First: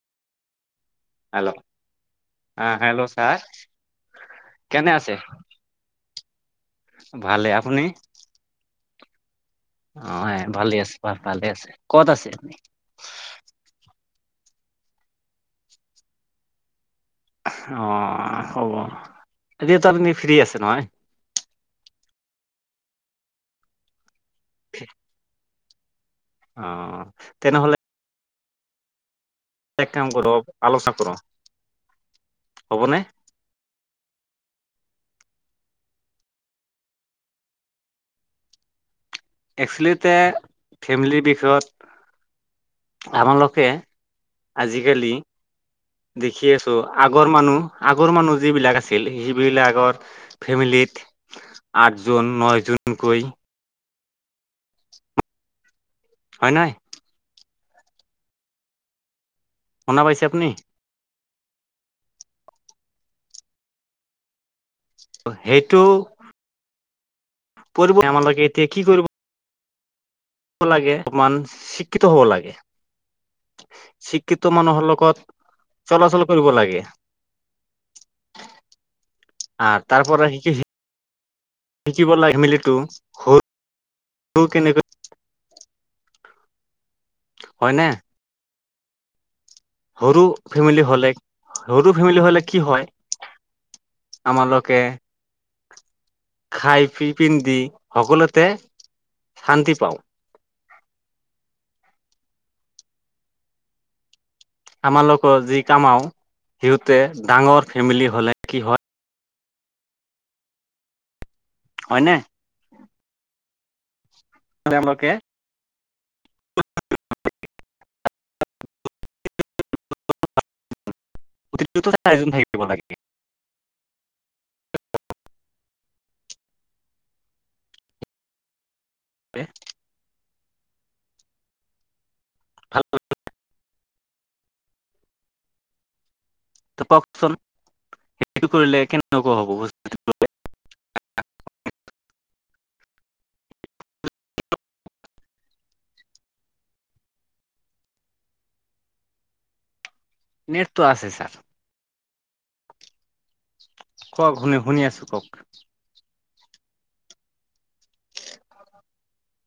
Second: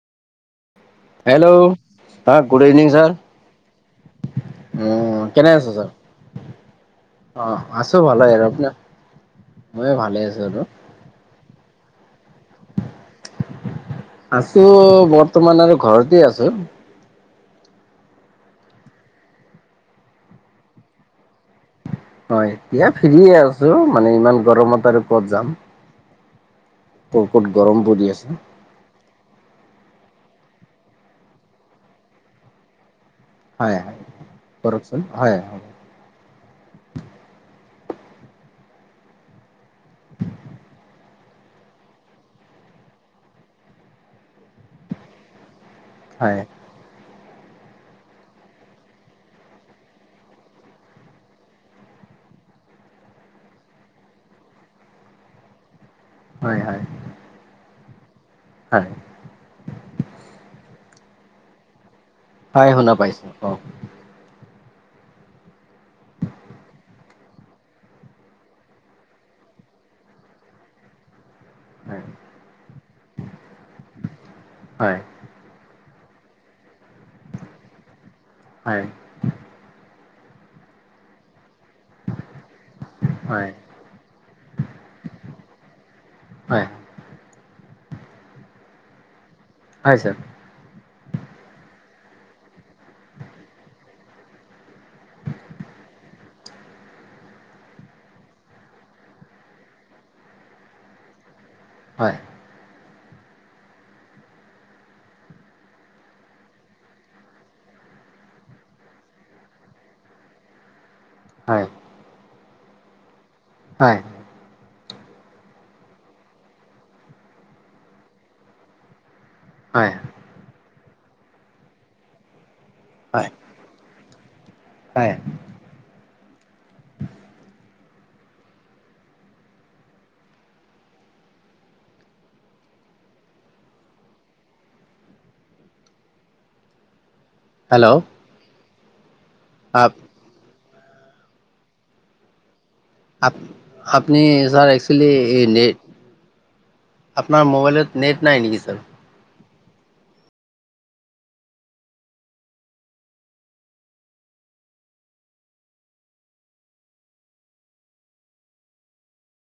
Hello হ good ah evening hello sir কেনে উ আছে কেনে আছা ছাৰ ভালে আহ আপুনি আছো ভালো আৰু আপোনাৰ ময়ো ভালে অ এ আছো আৰু ভালে আছে ভালে আছে ক'ত আছে আছো বৰ্তমান আৰু ঘৰতে আছো অ হ'ব এতিয়া তো আপুনি ফ্ৰী আছে নহয় হয় এয়া ফ্ৰী এ আছো মানে ইমান গৰমত আৰু কত যাম অ বহুত তেনেহলে গৰম পৰি আছে এক কাম কৰ আলোচনা ক'ৰ হ'বনে হয় হয় কৰকচোন হয় হয় একচোৱেলিতে ফেমিলিৰ বিষয়ত আপনালোকে আজিকালি হয় দেখি আ ত' আগৰ মানুহ, আগৰ মানুহ যিবিলাক আছিল সেইবিলাক আগৰ ফেমিলিত- আঠ জন কৈ জুনকৈ [unintelligible] নাই হয়-হয়। হয়। শুনা পাইছে আপুনি? হয় শুনা পাইছো। কওক? সেইটো- আপোনালোকে এতিয়া কি কৰিব। লাগে অকণমান। শিক্ষিত হয় হ'ব লাগে। শিক্ষিত মানুহৰ হয় লগত- চলা-চল কৰিব লাগে। হয়। আঁহ', তাৰপৰা শি- কিব লাগি মেলিটো হয় হ'ল কেনে হয় হয় নে। হয় ছাৰ সৰু- ফেমিলি হ'লে, সৰু ফেমিলি হ'লে কি হয় আমালোকে- খাই পিন্ধি সকলোতে শান্তি পাওঁ। হয়। আমাৰলোকৰ যি কামাও সিহঁতে ডাঙৰ ফেমিলি হ'লে কি হয় হয়। হয় নে। হয়। [unintelligible] হয়। প্ৰতিজন থাকিব লাগে। হয়। হয়। [unintelligible] [unintelligible] [unintelligible] হেল্ল'। সেইটো কৰিলে কেনেকুৱা হ'ব আপ বস্তু। আপ-আপুনি ছাৰ একচুৱেলি নে আপোনাৰ মোবাইলত নেট নাই নেকি ছাৰ? নেট টো আছে ছাৰ। কওঁক শুনি-শুনি আছোঁ কওঁক।